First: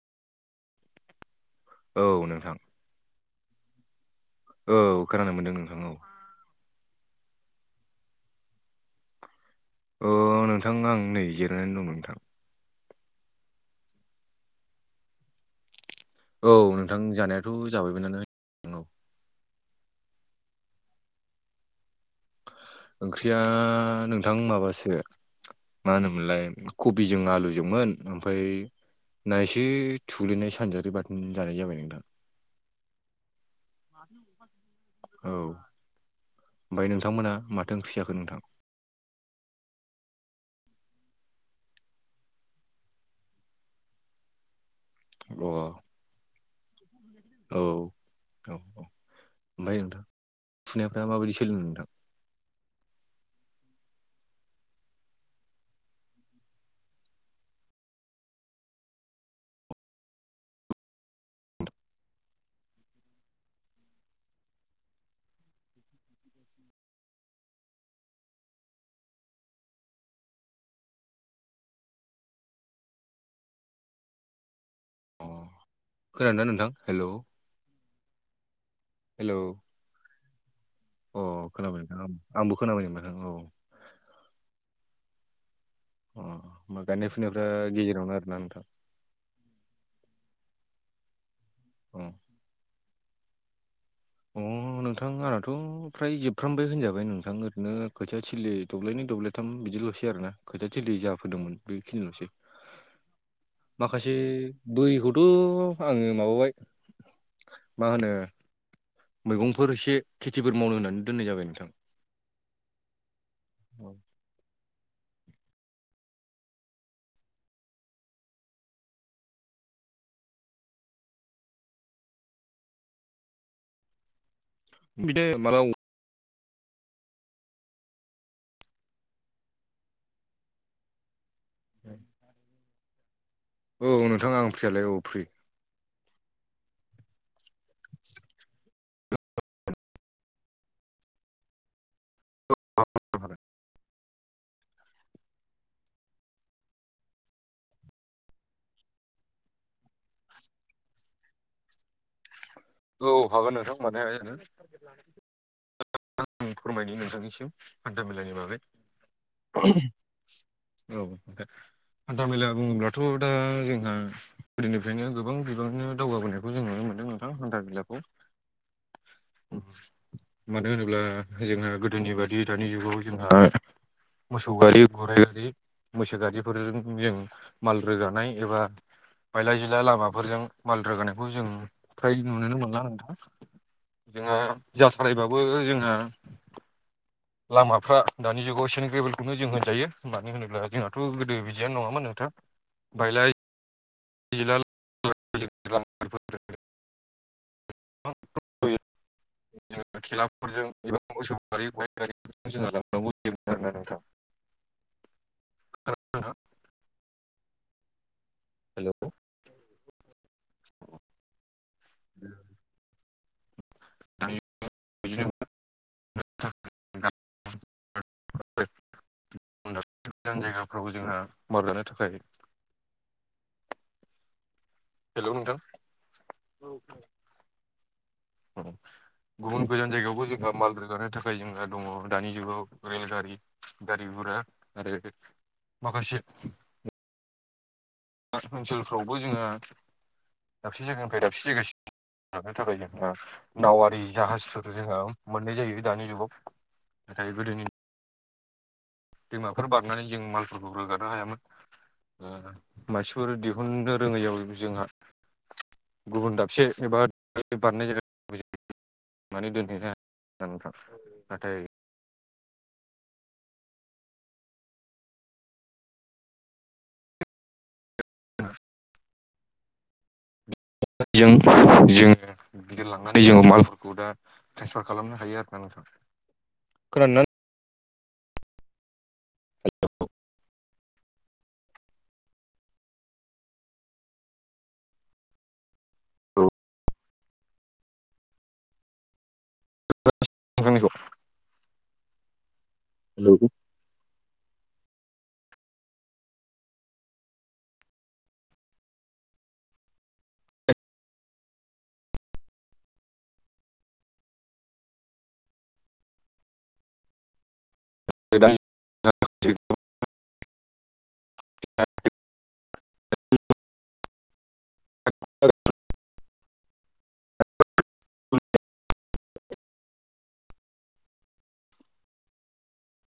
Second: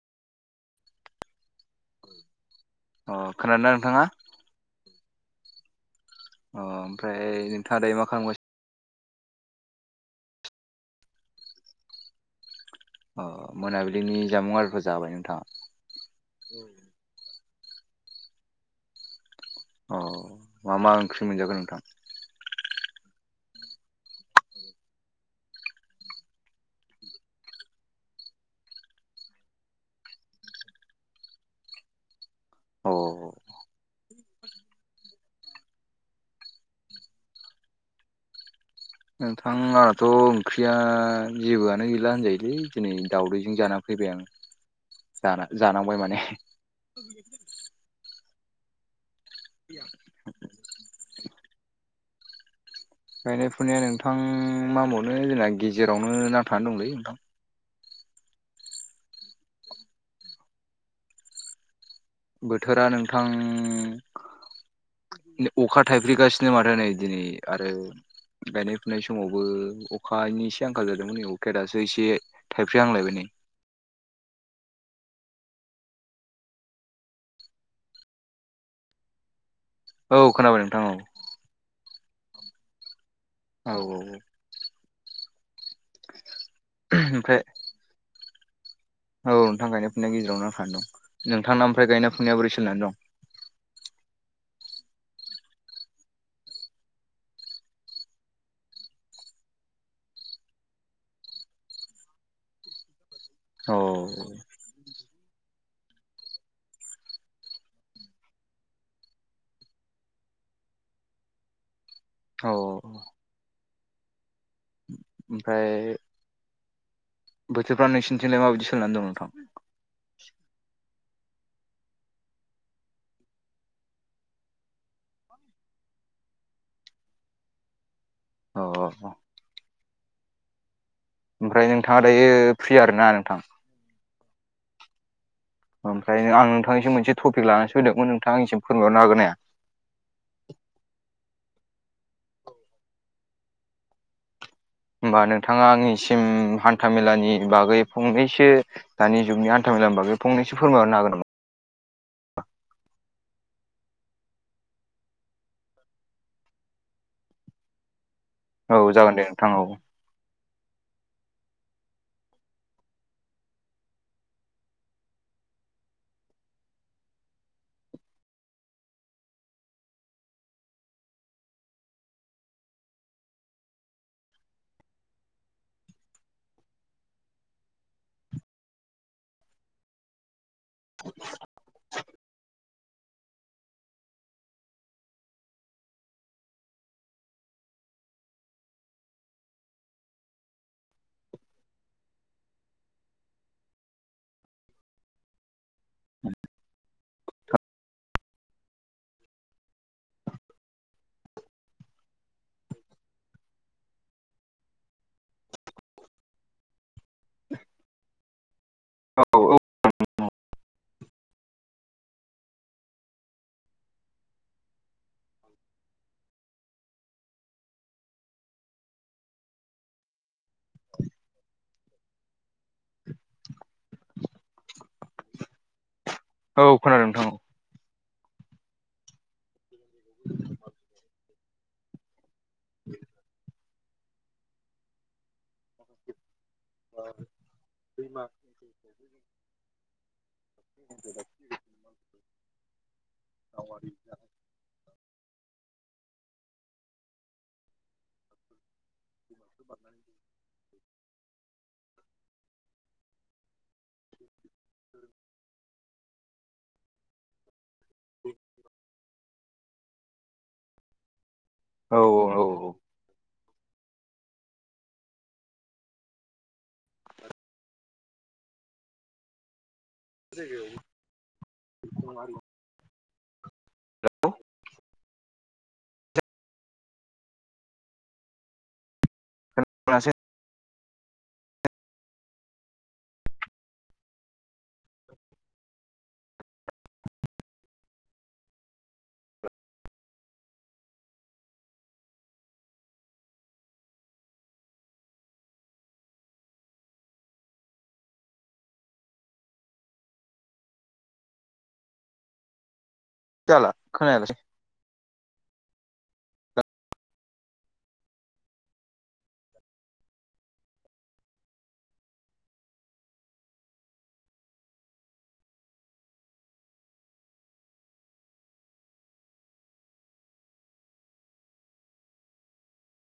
औ नोंथां। अ खोनादोंना नोंथाङा। औ खोनानो मोन्दों नोंथां औ। अ ओमफ्राय नोंथाङा दायो मा खालामबायासि अ नोंथां आं नै जिरायनानै दं नोंथां अ मोनाबिलिनि जामुं आरारििफोर जाबाय नोंथाङा? औ नोंथां जानायाथ' जाबायमोन नालाय अ मा मा ओंख्रि मोनजागोन नोंथां? ओंख्रिया नोंथां माबासो मा होनोमोनलाय कबिजों आलुजोंमोन ओमफ्राय नायसे थुलैनाय सानजारि बाथोन जानाय जाबाय नोंथां औ औ ओमफ्राय नोंथांमोना माथो माखै् जाखो नोंथां नोंथां आंहथ' ओंख्रिया जेबोआनो गैला होनजायोलै दिनै दावदैजों जाना फैबाय आं अ ज जानांबाय माने औ औ औ ओमफ्राय नोंथां फुनायफ्रा माबायदि सोलों नोंथां गायनाय फुनाया नोंथां मा होनबावनो जोंना गेजेरावनो नांथानानै दंलै नोंथां बोथोरा नोंथां अखा थाइफैगासिनो माथो नै दिनै आरो गायनाय फुनाय समावबो अखानि एसे आंखाल जादोंमोन नै अखे दासो एसे थाइफि् आांलायबाय। अ खोनादों ना नोंथां हेल' हेलौ औ खोनाबाय नोंथां औ। अ खोनाबाय आंबो खोनाबाय नोंथां औ। औ औ औ। अ हामबा गायनाय ओमफ्राय फुनायफ्रा गेजेरावनो आरोना नोंथां। औ नोंथां गायनाय फुनायनि गेजेरावनों नांथाना दं नोंथां ओमफ्राय अ गायनाय फुंनाया बोरै सोलिनानै दं? अ नोंथां आंनाथ' फ्राय जोबफ्रामबाय होनजाबाय नोंथां ओरैनो खोथिया थिलि दब्लायै दब्लाय साथाम बिदिल'सै आरो ना खोथिया थिलि जा फोदोंमोन बेखिनिल'सै औ माखासे बोरखौथ' आङो माबाबाय मा होनो मैगंफोर एसे खेथिफोर मावनो होननानै दोननाय जाबाय नोंथां औ औ ओमफ्राय बोथोर्फा नोंसनिथिंलाय माबायदि सोलनानै दं नोंथां मथे मा अ औ औ। ओमफ्राय नोंथाङा दायो फ्रि आरो ना नोंथां। औ नोंथाङा आं फ्रियालाय औ फ्रि ओमफ्राय आं नोंथांनिसिम मोनसे टपिक लानानैसो होदोंमोन नोंथां आंसिम फोरमायरनो हागोन हाया। होमबा नोंथाङा आंनिसिम हान्थामेलानि बागै फंनैसो दानि जुगनि आथामेलाबा बे फंनसो फोरायहरनोाग नामा औ हागोन नोंथां मोनाय आं फोरमायनो नोंथांनिसिम हान्थाामेलानि बागै औ जागोन दे नोंथां औ। औ हान्था मेला बुङोब्लाथ' दा जोंहा गोदोनिफ्रायनो गोबां बिबांनो दावगाबोनायखौ जों नुनो मोनदों नोंथां हान्था मेलाखौ औ मानो होनोब्ला जोंहा गोदोनि बादि दानि जुगाव जोंहा मोसौ गारि गराइ गारि मैसो गादिफोरजों जों माल रोगानाय एबा बायला जिला लामाफोरजों माल रोगानायखौ जों नुोनो मोनला नोंथां जोङहा जा सालायबाबो जोङो लामाफ्रा दानि जुगाव सेनिक रेभेलखौनो जों होनजायो मानो होनोब्ला जोंनााथ' गोदो बिदियनो नङामोन नोंथां बायलाय [unintelligible] [inaudible] [unintelligible] [unintelligible] खोनादोंना नोंथां? खोनादोंना हेल' औ [inaudible] दानि बिदिनो [inaudible] गोजान जायगाफ्रावबो जोंहा मावजानो थाखाय हेल' नोंथां औ खोनादों नोंथां गुबुन गोजान जायगायावबो जोंहा माल रोगानो थाखाय जों आरो दङ दानि जुगाव रेलगारि गारि गुरा आरो माखासे ओनसोलफ्रावबो जोङो दाबसे जायगानिफ्राय दाबसे जायगा सिम लांनो थाखाय जोंहा नावारि जाहाज जोंहा मोननाय जायो दानि जुगाव नाथाय गोदोनि दैमाफोर बारनानै जों मालफोरखौ रोगानो हायामोन मानसिफोर दिहुननो रोङैयाव जोंहा गुबुन दाबसे एबा बारनाय जायगा [inaudible] औ औ औ [inaudible] ज जोङो गिदिर लांनानै जोङो मालफोरखौ दा ट्रेन्सफार खालामनो हायो आरो खोनासै हेल' औ नोंथांनिखौ हेल' जाला खोनला [inaudible] [inaudible] [inaudible]